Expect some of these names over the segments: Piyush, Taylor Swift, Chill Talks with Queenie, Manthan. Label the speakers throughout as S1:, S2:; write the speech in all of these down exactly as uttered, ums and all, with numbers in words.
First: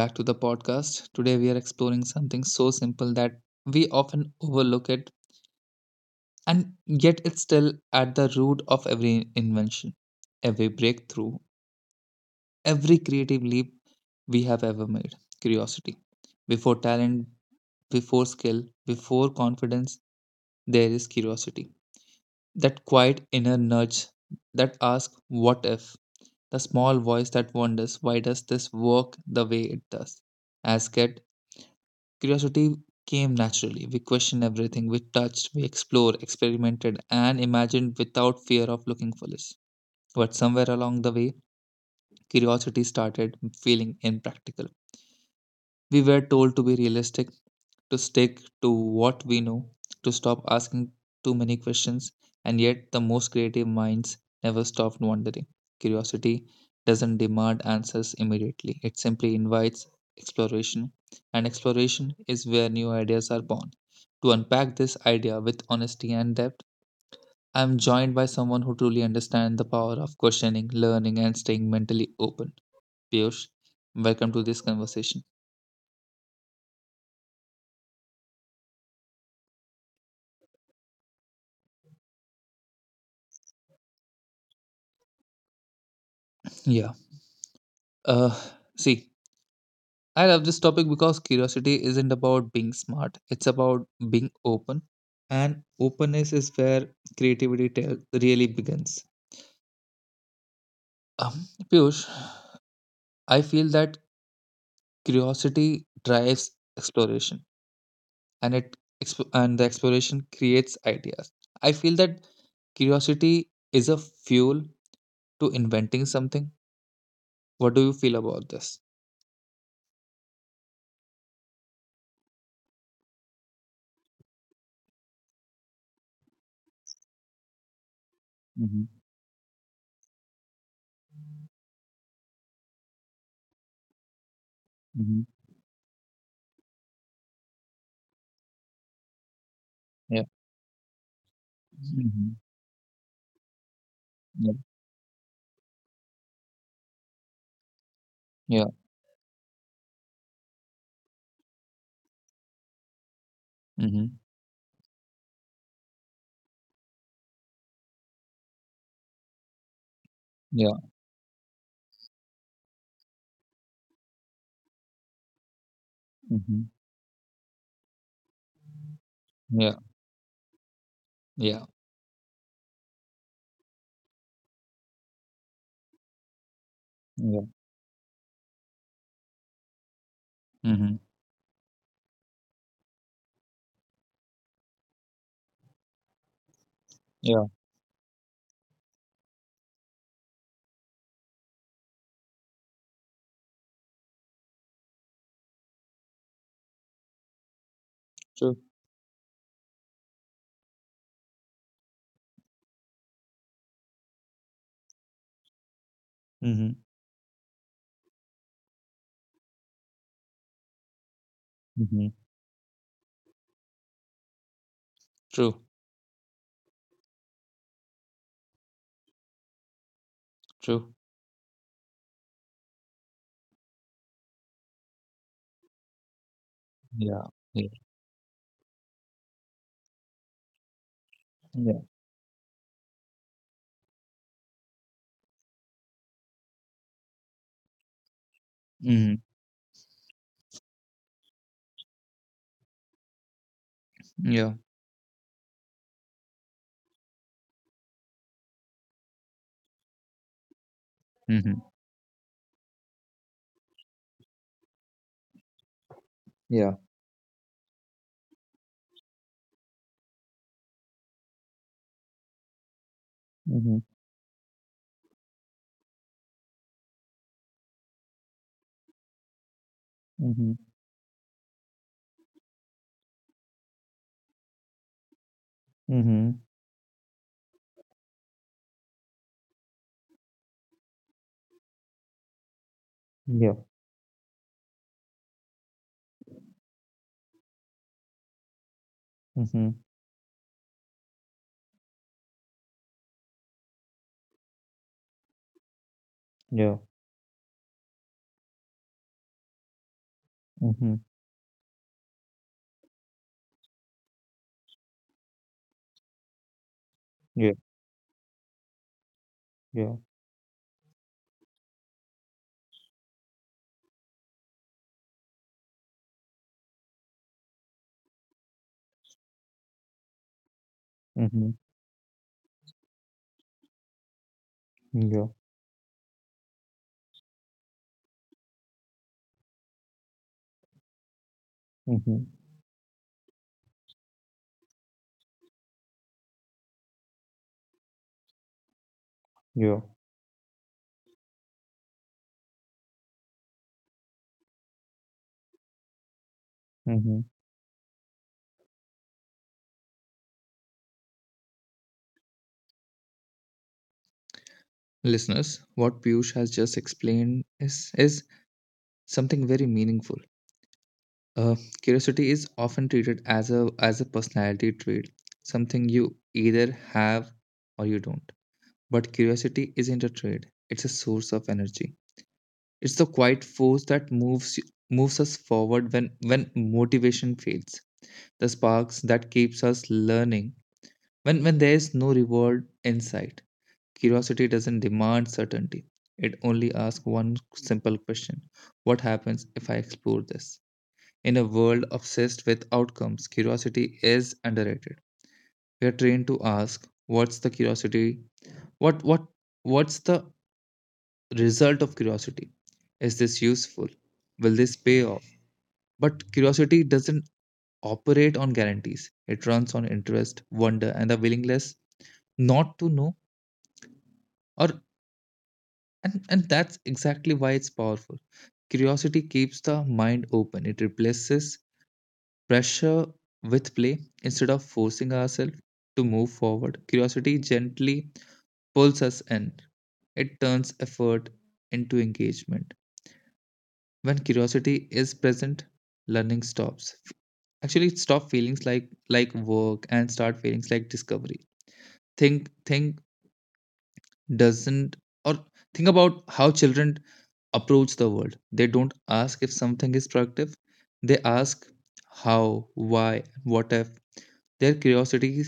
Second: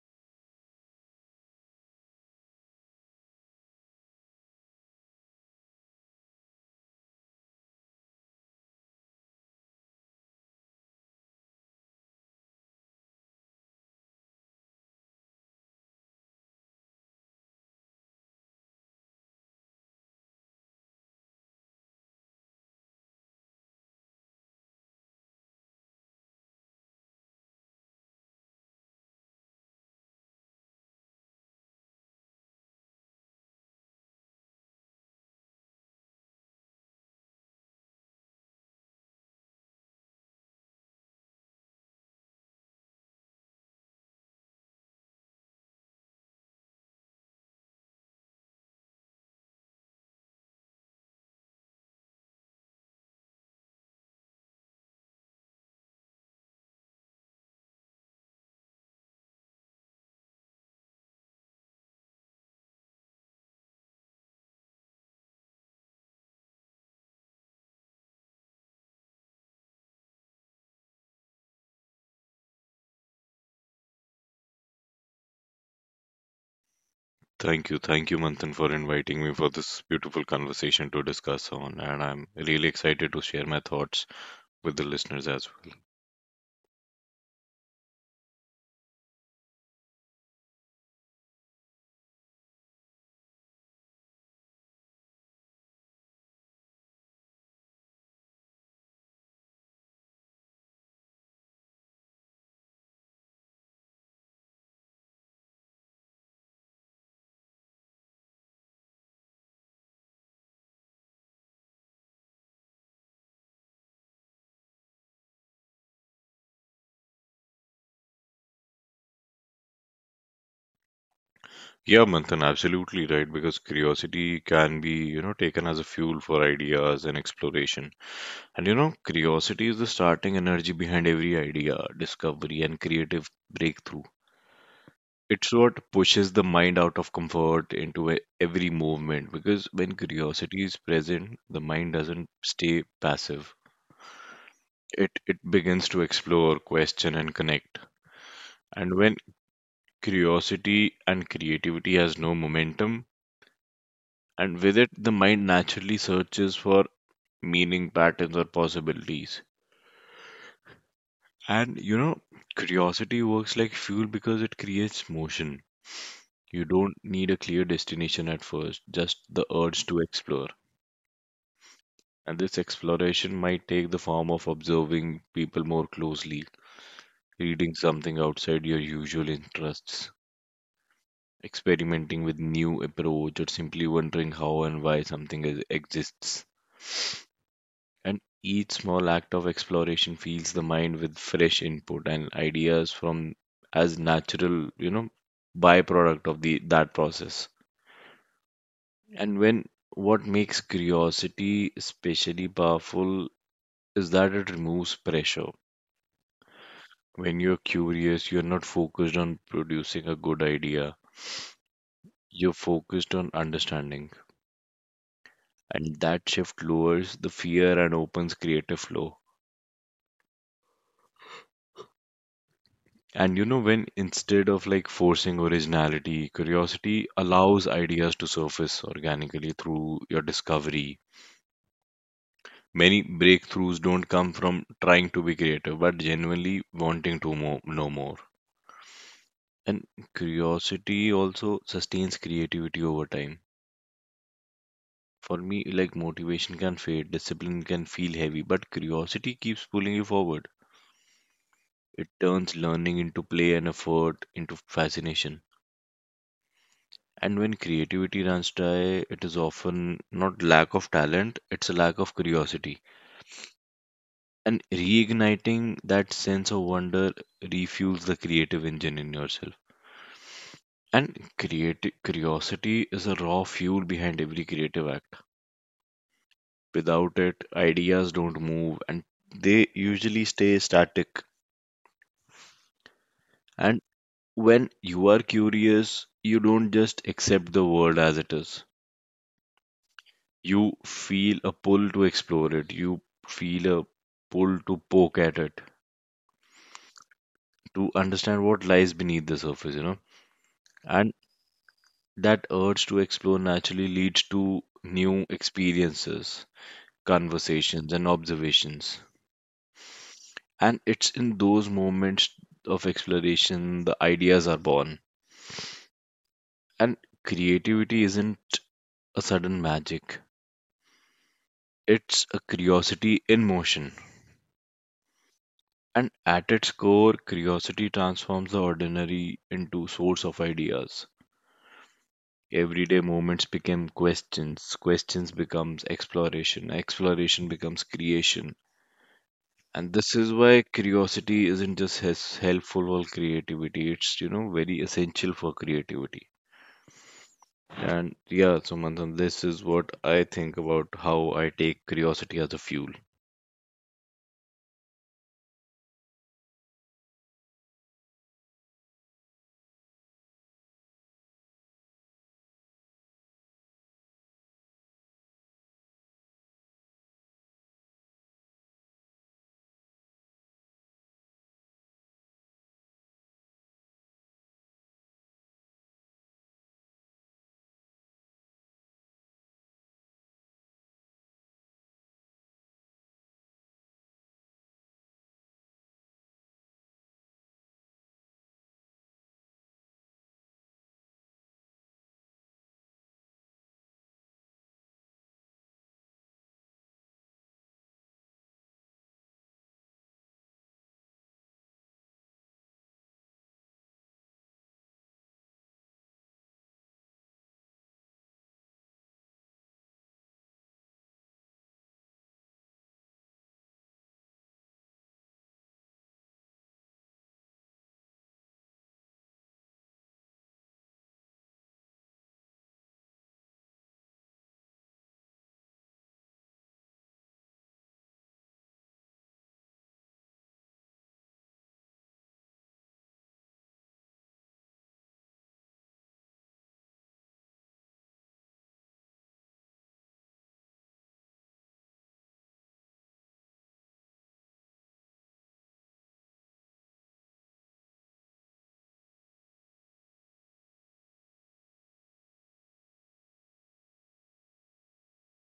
S1: back to the podcast. Today we are exploring something so simple that we often overlook it, and yet it's still at the root of every invention, every breakthrough, every creative leap we have ever made. Curiosity. Before talent, before skill, before confidence, there is curiosity. That quiet inner nudge that asks, what if? The small voice that wonders, why does this work the way it does? As kids, curiosity came naturally. We questioned everything we touched, we explored, experimented, and imagined without fear of looking foolish. But somewhere along the way, curiosity started feeling impractical. We were told to be realistic, to stick to what we know, to stop asking too many questions, and yet the most creative minds never stopped wondering. Curiosity doesn't demand answers immediately, it simply invites exploration, and exploration is where new ideas are born. To unpack this idea with honesty and depth, I am joined by someone who truly understands the power of questioning, learning, and staying mentally open. Piyush, welcome to this conversation.
S2: Thank you. Thank you, Manthan, for inviting me for this beautiful conversation to discuss on. And I'm really excited to share my thoughts with the listeners as well.
S1: Yeah. Uh, See, I love this topic because curiosity isn't about being smart, it's about being open. And openness is where creativity tell, really begins. Um, Piyush, I feel that curiosity drives exploration and it exp- and the exploration creates ideas. I feel that curiosity is a fuel to inventing something. What do you feel about this?
S2: Yeah, Manthan, absolutely right. Because curiosity can be, you know, taken as a fuel for ideas and exploration. And, you
S1: Mm-hmm.
S2: know, curiosity is the starting energy behind every idea, discovery, and creative breakthrough.
S1: Mm-hmm.
S2: It's what pushes the mind out of comfort into e- every movement, because when
S1: Yeah.
S2: curiosity is present, the mind
S1: Mm-hmm.
S2: doesn't stay passive.
S1: Yeah.
S2: It it begins to explore, question, and connect.
S1: Yeah.
S2: And when curiosity and creativity has no momentum,
S1: Mm-hmm.
S2: and with it, the mind naturally searches for meaning, patterns, or possibilities.
S1: Yeah.
S2: And you know, Curiosity works like fuel because it creates motion.
S1: Mm-hmm.
S2: You don't need a clear destination at first, just the
S1: Yeah,
S2: urge to explore.
S1: yeah,
S2: And this exploration might take the form of observing people more closely,
S1: yeah.
S2: reading something outside your usual interests,
S1: Mhm.
S2: experimenting with new approach, or simply wondering how and why something is, exists,
S1: Yeah,
S2: and each small act of exploration fills the mind with fresh input, and ideas from as natural you know byproduct of the that process.
S1: true.
S2: And when what makes curiosity especially powerful is that it removes pressure.
S1: Mhm.
S2: When you're curious, you're not focused on producing a good idea,
S1: Mhm.
S2: you're focused on understanding.
S1: True.
S2: And that shift lowers the fear and opens creative flow.
S1: True.
S2: And you know, when, instead of like forcing originality, curiosity
S1: Yeah. Yeah.
S2: allows ideas to surface organically through your discovery.
S1: Yeah.
S2: Many breakthroughs don't come from trying to be creative, but genuinely wanting to mo- know more.
S1: Mhm.
S2: And curiosity also sustains creativity over time.
S1: Yeah.
S2: For me, like motivation can fade, discipline can feel heavy, but curiosity keeps pulling you forward.
S1: Mhm.
S2: It turns learning into play and effort into fascination.
S1: Yeah.
S2: And when creativity runs dry, it is often not lack of talent, it's a lack of curiosity.
S1: Mhm.
S2: And reigniting that sense of wonder refuels the creative engine in yourself.
S1: Mhm.
S2: And creative curiosity is a raw fuel behind every creative act.
S1: Mhm.
S2: Without it, ideas don't move, and they usually stay static.
S1: Yeah.
S2: And when you are curious, you don't just accept the world as it is.
S1: Mhm.
S2: You feel a pull to explore it. You feel a pull to poke at it,
S1: Yeah.
S2: to understand what lies beneath the surface, you know.
S1: Mhm.
S2: And that urge to explore naturally leads to new experiences,
S1: Yeah.
S2: conversations, and observations.
S1: Yeah.
S2: And it's in those moments of exploration the ideas are born. And creativity isn't a sudden magic,
S1: Mhm.
S2: it's a curiosity in motion.
S1: Yeah.
S2: And at its core, curiosity transforms the ordinary into source of ideas.
S1: Mhm.
S2: Everyday moments become questions, questions becomes exploration, exploration becomes creation.
S1: Yeah.
S2: And this is why curiosity isn't just hes- helpful for creativity, it's you know very essential for creativity.
S1: Mhm.
S2: And yeah, so Manthan, this is what I think about how I take curiosity as a fuel.
S1: Listeners, what Piyush has just explained is is something very meaningful. Uh, Curiosity is often treated as a as a personality trait, something you either have or you don't. But curiosity isn't a trade, it's a source of energy. It's the quiet force that moves moves us forward when, when motivation fades. The sparks that keeps us learning when, when there is no reward in sight. Curiosity doesn't demand certainty. It only asks one simple question. What happens if I explore this? In a world obsessed with outcomes, curiosity is underrated. We are trained to ask, what's the curiosity? What what what's the result of curiosity. Is this useful? Will this pay off? But curiosity doesn't operate on guarantees. It runs on interest, wonder, and the willingness not to know. Or and, and that's exactly why it's powerful. Curiosity keeps the mind open. It replaces pressure with play. Instead of forcing ourselves to move forward, curiosity gently pulls us in. It turns effort into engagement. When curiosity is present, learning stops. Actually, it stop feelings like like work and start feelings like discovery. Think think doesn't or think about how children approach the world. They don't ask if something is productive. They ask how, why, what if. Their curiosity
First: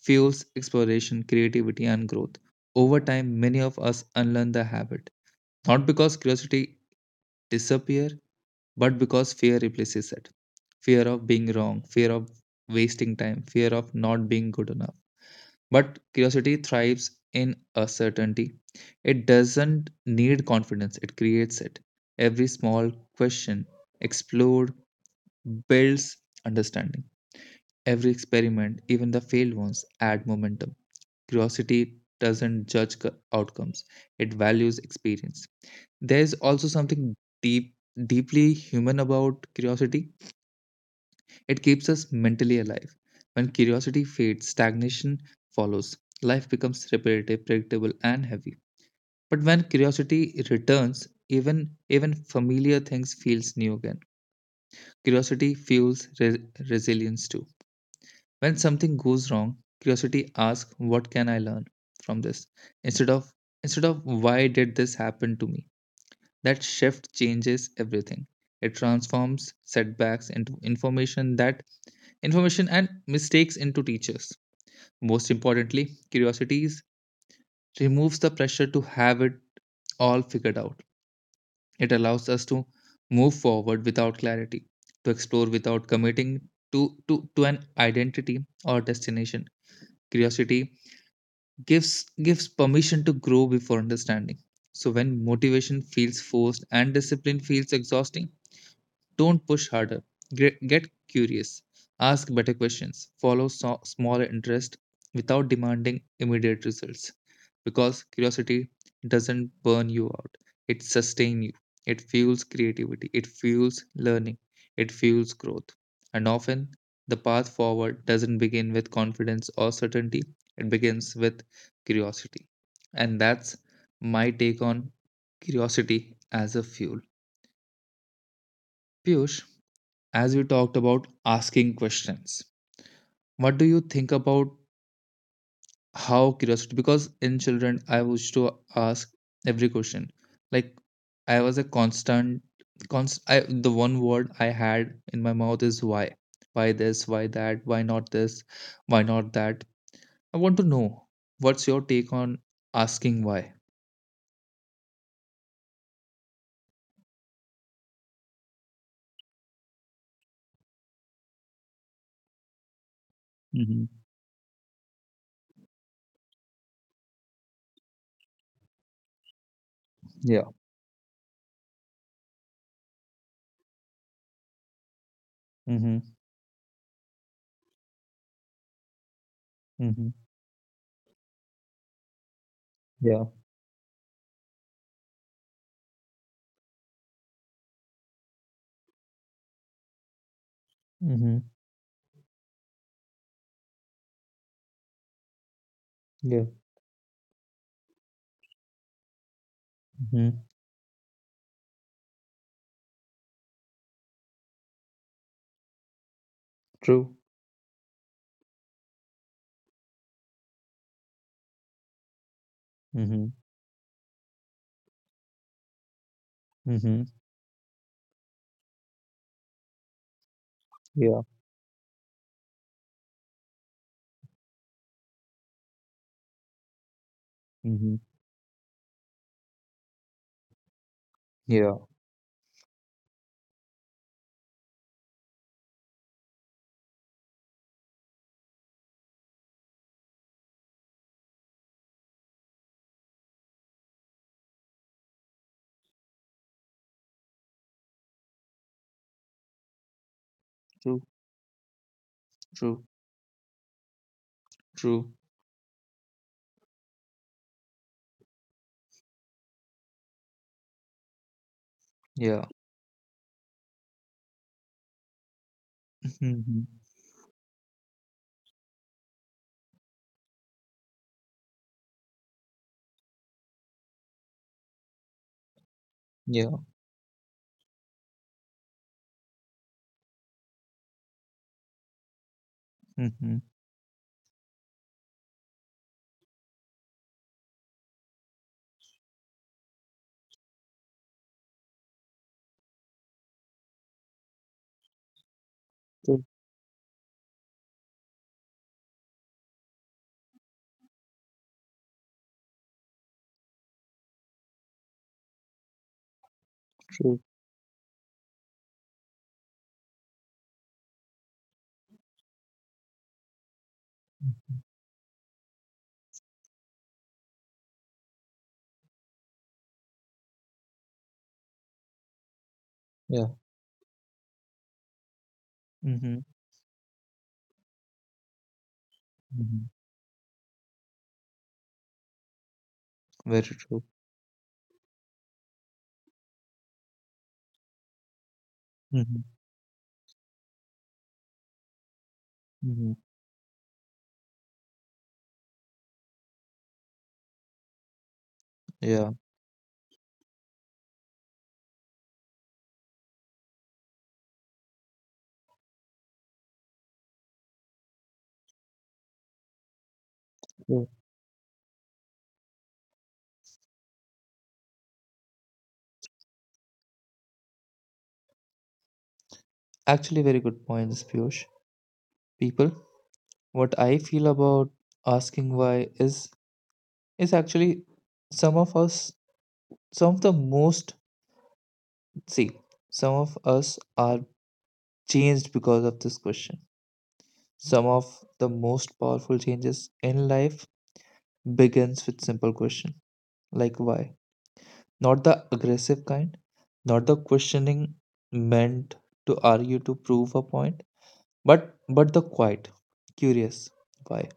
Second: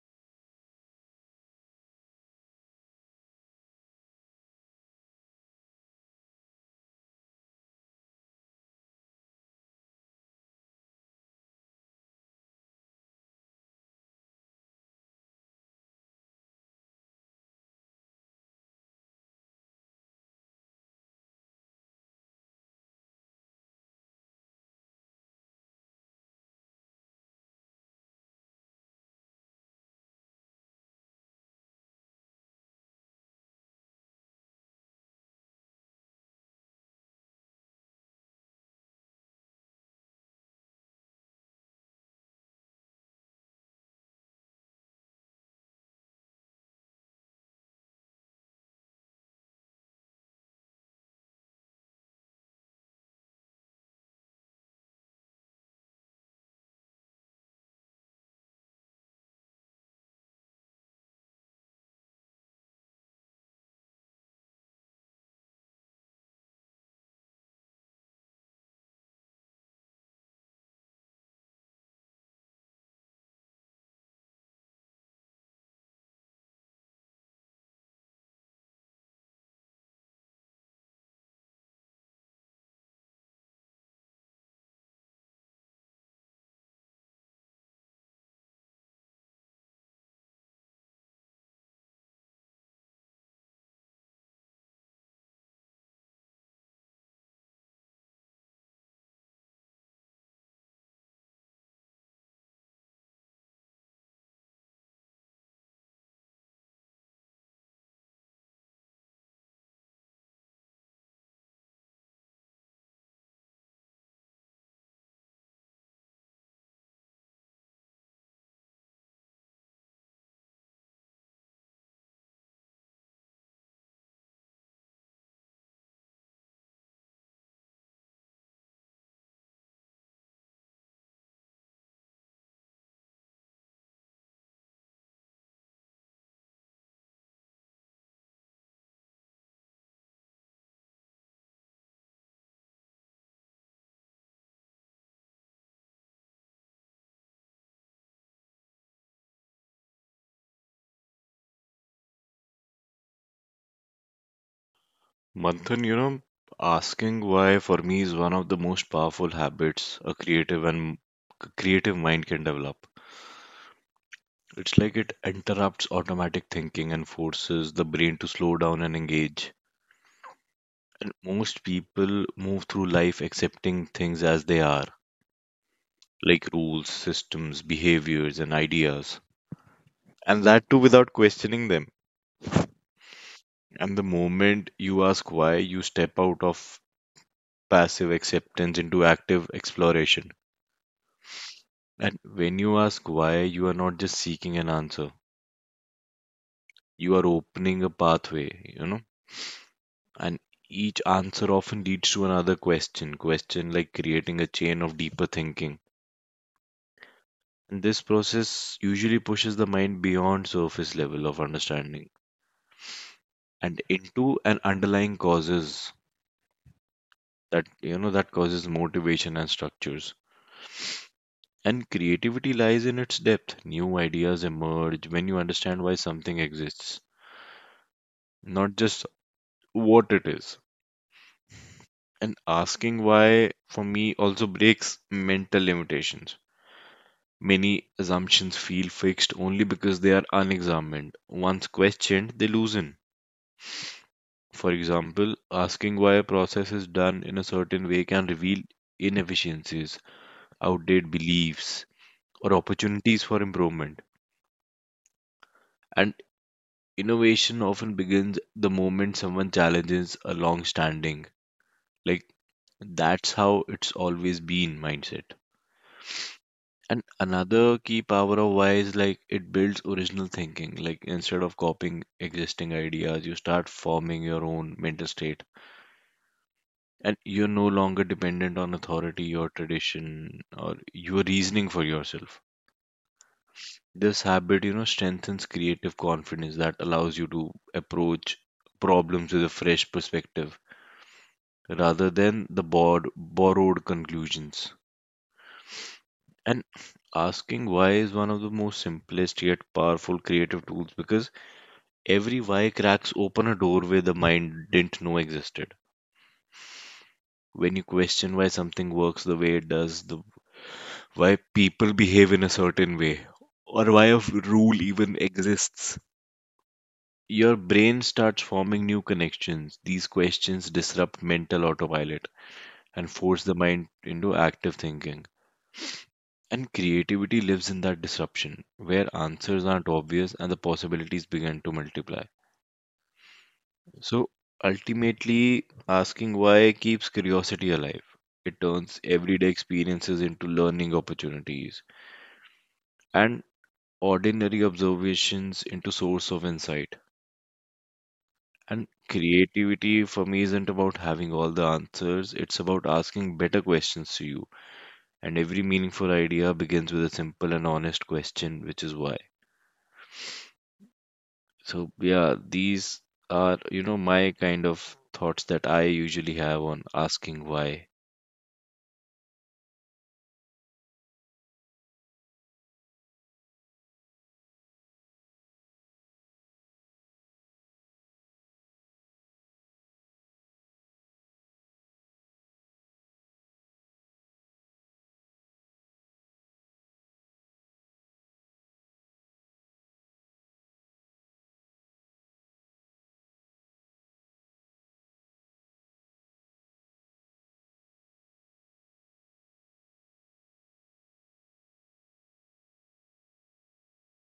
S1: fuels exploration, creativity, and growth. Over time, many of us unlearn the habit. Not because curiosity disappear, but because fear replaces it: fear of being wrong, fear of wasting time, fear of not being good enough. But curiosity thrives in uncertainty. It doesn't need confidence, it creates it. Every small question explored builds understanding. Every experiment, even the failed ones, add momentum. Curiosity doesn't judge c- outcomes, it values experience. There is also something deep deeply human about curiosity. It keeps us mentally alive. When curiosity fades, stagnation follows. Life becomes repetitive, predictable, and heavy. But when curiosity returns, even even familiar things feels new again. Curiosity fuels re- resilience too. When something goes wrong, curiosity asks, "What can I learn from this?" instead of instead of "Why did this happen to me?" That shift changes everything. It transforms setbacks into information that information and mistakes into teachers. Most importantly, curiosities removes the pressure to have it all figured out. It allows us to move forward without clarity, to explore without committing to, to, to an identity or destination. Curiosity gives gives permission to grow before understanding. So when motivation feels forced and discipline feels exhausting, don't push harder. Gre- Get curious. Ask better questions. Follow so- small interest without demanding immediate results. Because curiosity doesn't burn you out. It sustains you. It fuels creativity. It fuels learning. It fuels growth. And often, the path forward doesn't begin with confidence or certainty. It begins with curiosity. And that's my take on curiosity as a fuel. Piyush, as we talked about asking questions, what do you think about how curiosity, because in children I used to ask every question. Like, I was a constant const I, the one word I had in my mouth is why. Why this, why that, why not this, why not that. I want to know, what's your take on asking why?
S2: Manthan, you know, asking why for me is one of the most powerful habits a creative and creative mind can develop.
S1: Mm-hmm.
S2: It's like it interrupts automatic thinking and forces the brain to slow down and engage.
S1: Yeah.
S2: And most people move through life accepting things as they are,
S1: Mm-hmm.
S2: like rules, systems, behaviors, and ideas.
S1: Mm-hmm.
S2: And that too without questioning them.
S1: Yeah.
S2: And the moment you ask why, you step out of passive acceptance into active exploration.
S1: Mm-hmm.
S2: And when you ask why, you are not just seeking an answer,
S1: Yeah.
S2: you are opening a pathway, you know. And
S1: Mm-hmm.
S2: each answer often leads to another question, question like creating a chain of deeper thinking.
S1: True.
S2: And this process usually pushes the mind beyond surface level of understanding
S1: Mm-hmm.
S2: and into an underlying causes
S1: Mm-hmm.
S2: that, you know, that causes motivation and structures.
S1: Yeah.
S2: And creativity lies in its depth. New ideas emerge when you understand why something exists,
S1: Mm-hmm.
S2: not just what it is.
S1: Yeah.
S2: And asking why, for me, also breaks mental limitations. Many assumptions feel fixed only because they are unexamined. Once questioned, they loosen. For example, asking why a process is done in a certain way can reveal inefficiencies,
S1: True.
S2: outdated beliefs, or
S1: True,
S2: opportunities for improvement.
S1: true.
S2: And innovation often begins the moment someone challenges a long standing, like,
S1: Yeah.
S2: that's how it's always been mindset.
S1: Hmm.
S2: And another key power of why is like it builds original thinking. Like, instead of copying existing ideas, you start forming your own mental state.
S1: Yeah.
S2: And you're no longer dependent on authority or tradition or your reasoning for yourself.
S1: Hmm.
S2: This habit, you know, strengthens creative confidence that allows you to approach problems with a fresh perspective rather than the bored, borrowed conclusions.
S1: True,
S2: And asking why is one of the most simplest yet powerful creative tools, because every why cracks open a doorway the mind didn't know existed.
S1: true.
S2: When you question why something works the way it does, the why people behave in a certain way, or why a rule even exists, your brain starts forming new connections. These questions disrupt mental autopilot and
S1: Yeah.
S2: force the mind into active thinking.
S1: Hmm.
S2: And creativity lives in that disruption, where answers
S1: Hmm.
S2: aren't obvious and the possibilities begin to multiply.
S1: Very true.
S2: So ultimately, asking why keeps curiosity alive. It turns
S1: Hmm.
S2: everyday experiences into learning opportunities
S1: Hmm.
S2: and ordinary observations into source of insight. And
S1: Yeah.
S2: creativity for me isn't about having all the answers, it's about asking better questions to you. And every meaningful idea begins with a simple and honest question, which is why.
S1: Yeah.
S2: So, yeah, these are, you know, my kind of thoughts that I usually have on asking why.
S1: Actually, very good points, Piyush. People, what I feel about asking why is is actually some of us, some of the most see, some of us are changed because of this question. Some of the most powerful changes in life begins with simple question like why. Not the aggressive kind, not the questioning meant to argue to prove a point, but but the quiet, curious why.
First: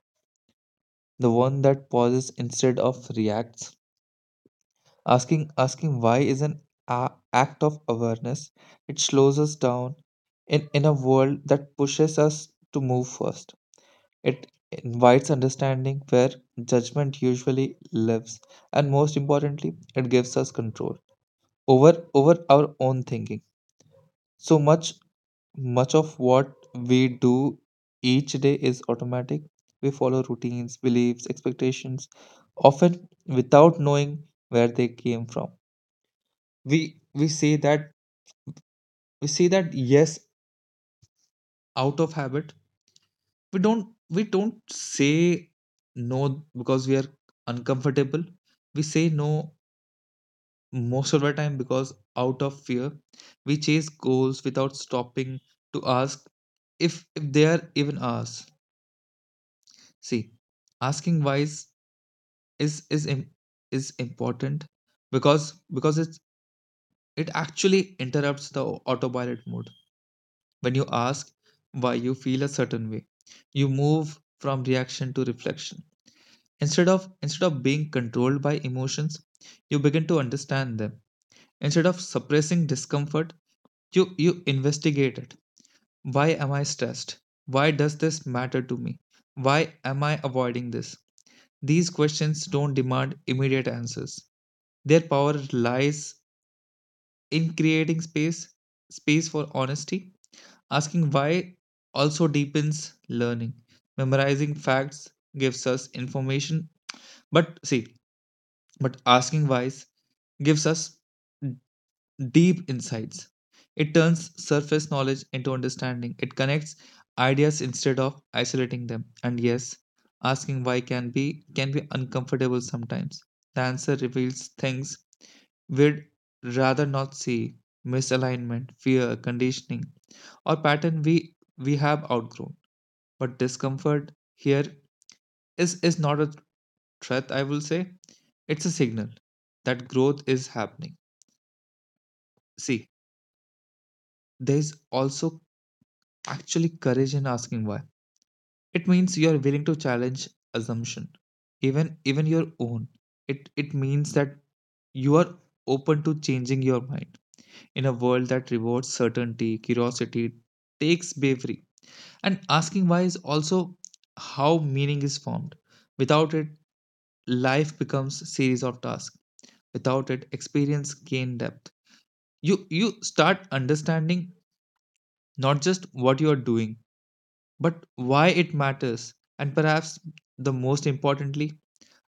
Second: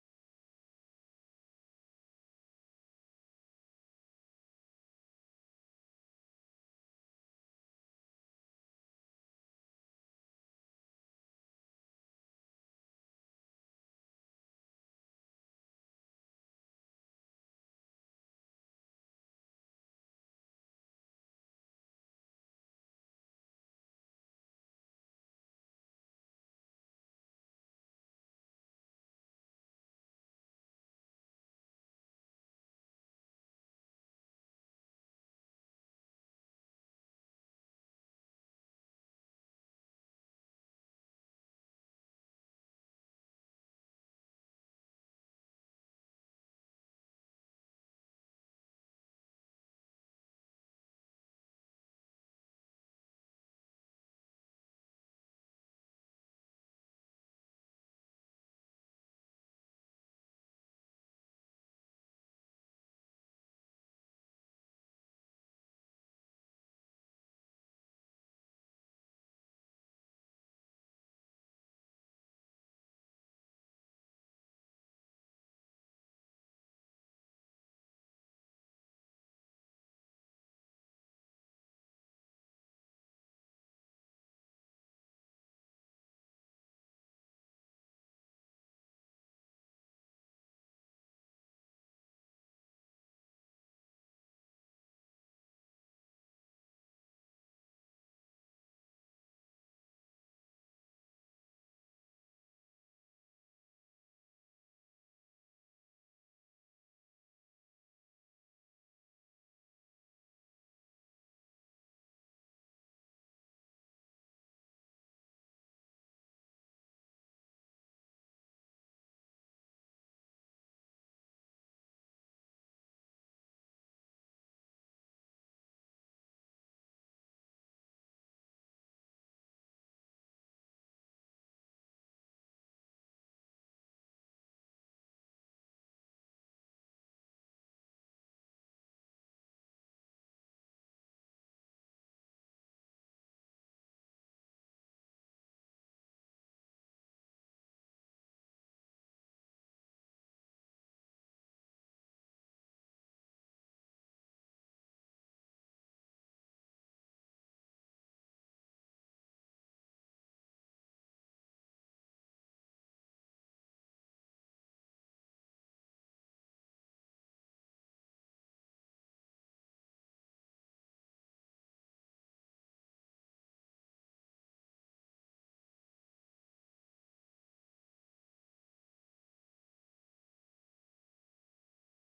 S1: The one that pauses instead of reacts. Asking asking why is an a- act of awareness. It slows us down in, in a world that pushes us to move first. It invites understanding where judgment usually lives, and most importantly, it gives us control over over our own thinking. So much much of what we do each day is automatic. We follow routines, beliefs, expectations, often without knowing where they came from. We we say that we say that yes out of habit. We don't we don't say no because we are uncomfortable. We say no most of the time because out of fear. We chase goals without stopping to ask if if they are even ours. See, asking whys is is im- is important because because it's, it actually interrupts the au- autopilot mode. When you ask why you feel a certain way, you move from reaction to reflection. Instead of instead of being controlled by emotions, you begin to understand them. Instead of suppressing discomfort, you you investigate it. Why am I stressed? Why does this matter to me? Why am I avoiding this? These questions don't demand immediate answers. Their power lies in creating space, space for honesty. Asking why also deepens learning. Memorizing facts gives us information, but see, but asking whys gives us deep insights. It turns surface knowledge into understanding. It connects ideas instead of isolating them. And yes, asking why can be can be uncomfortable sometimes. The answer reveals things we'd rather not see, misalignment, fear, conditioning, or pattern we we have outgrown. But discomfort here is is not a threat, I will say. It's a signal that growth is happening. See, there's also actually, courage in asking why. It means you are willing to challenge assumption, even even your own. It it means that you are open to changing your mind in a world that rewards certainty, curiosity, takes bravery. And asking why is also how meaning is formed. Without it, life becomes series of tasks. Without it, experience gain depth. You you start understanding not just what you are doing, but why it matters, and perhaps the most importantly,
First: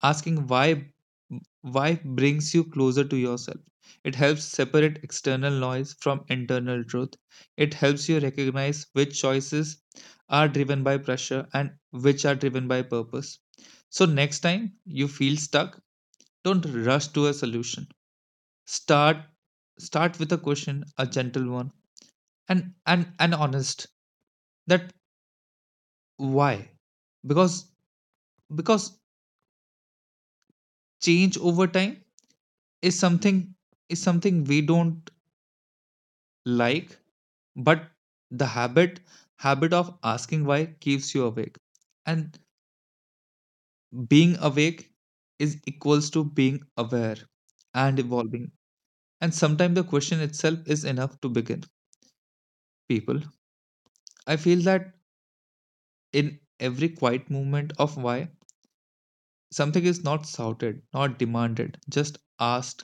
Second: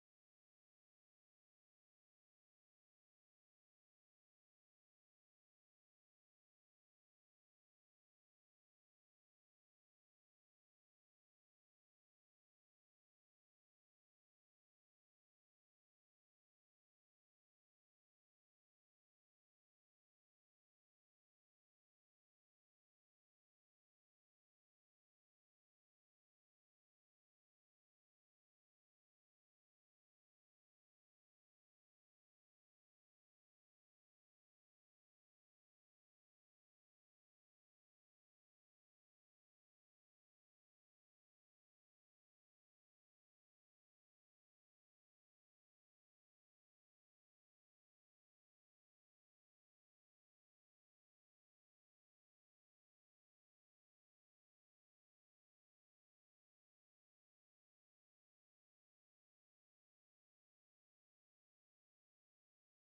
S1: asking why why brings you closer to yourself. It helps separate external noise from internal truth. It helps you recognize which choices are driven by pressure and which are driven by purpose. So next time you feel stuck, don't rush to a solution. Start start with a question, a gentle one, and and and honest, that why. Because because change over time is something is something we don't like. But the habit habit of asking why keeps you awake. And being awake is equals to being aware and evolving. And sometimes the question itself is enough to begin. People, I feel that in every quiet movement of why, something is not shouted, not demanded, just asked.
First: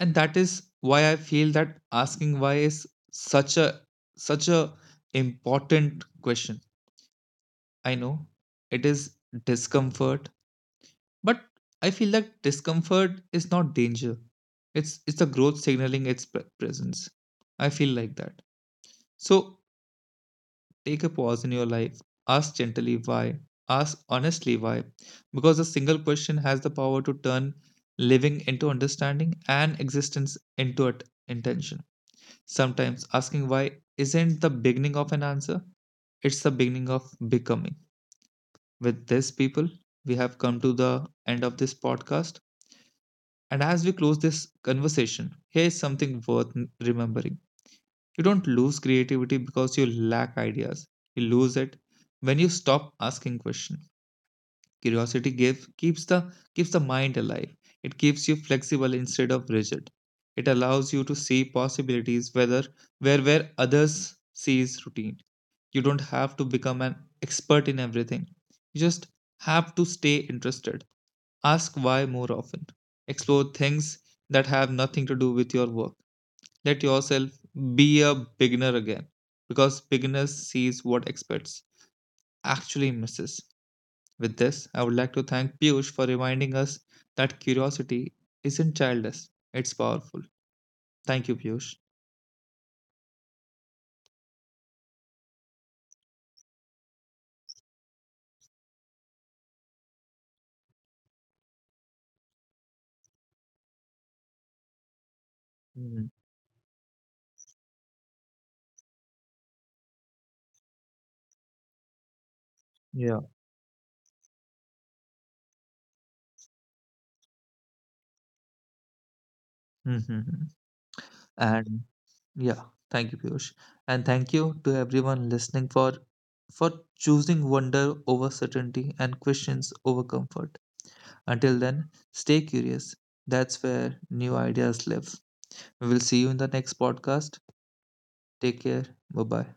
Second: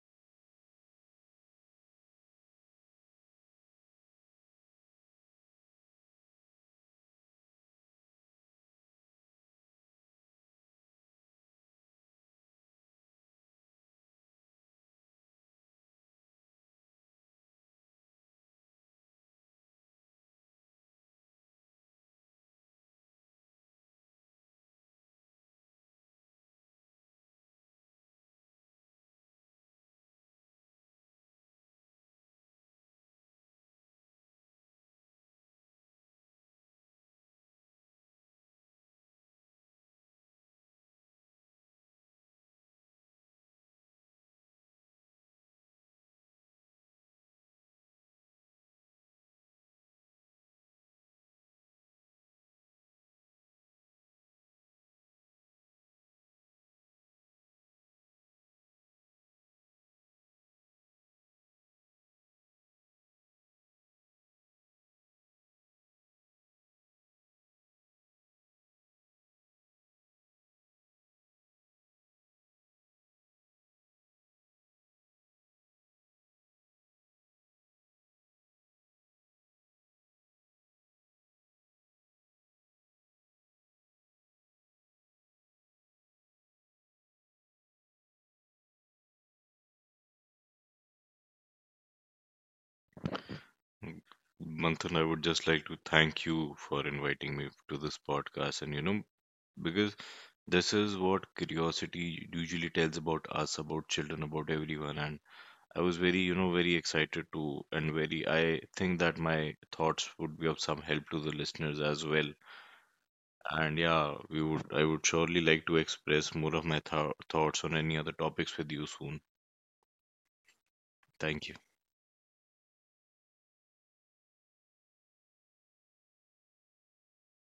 S1: And that is why I feel that asking why is such a such a important question. I know it is discomfort, but I feel that discomfort is not danger. It's it's a growth signaling its pre- presence, I feel like that. So take a pause in your life. Ask gently why. Ask honestly why. Because a single question has the power to turn living into understanding, and existence into at- intention. Sometimes asking why isn't the beginning of an answer, it's the beginning of becoming. With this, people, we have come to the end of this podcast. And as we close this conversation, here is something worth n- remembering. You don't lose creativity because you lack ideas, you lose it when you stop asking questions. Curiosity give, keeps the keeps the mind alive. It keeps you flexible instead of rigid. It allows you to see possibilities whether where where others sees routine. You don't have to become an expert in everything. You just have to stay interested. Ask why more often. Explore things that have nothing to do with your work. Let yourself be a beginner again, because beginners sees what experts actually misses. With this, I would like to thank Piyush for reminding us that curiosity isn't childish, it's powerful. Thank you, Piyush.
S2: Mm, Manthan, I would just like to thank you for inviting me to this podcast. And you know, because this is what curiosity usually tells about us, about children, about everyone. And I was
S1: Mhm.
S2: very, you know, very excited to, and very, I think that my thoughts would be of some help to the listeners as well.
S1: Yeah.
S2: And yeah, we would, I would surely like to express more of my th- thoughts on any other topics with you soon.
S1: Mhm.
S2: Thank you.
S1: And yeah, thank you, Piyush. And thank you to everyone listening for for choosing wonder over certainty and questions over comfort. Until then, stay curious. That's where new ideas live. We will see you in the next podcast. Take care. Bye bye.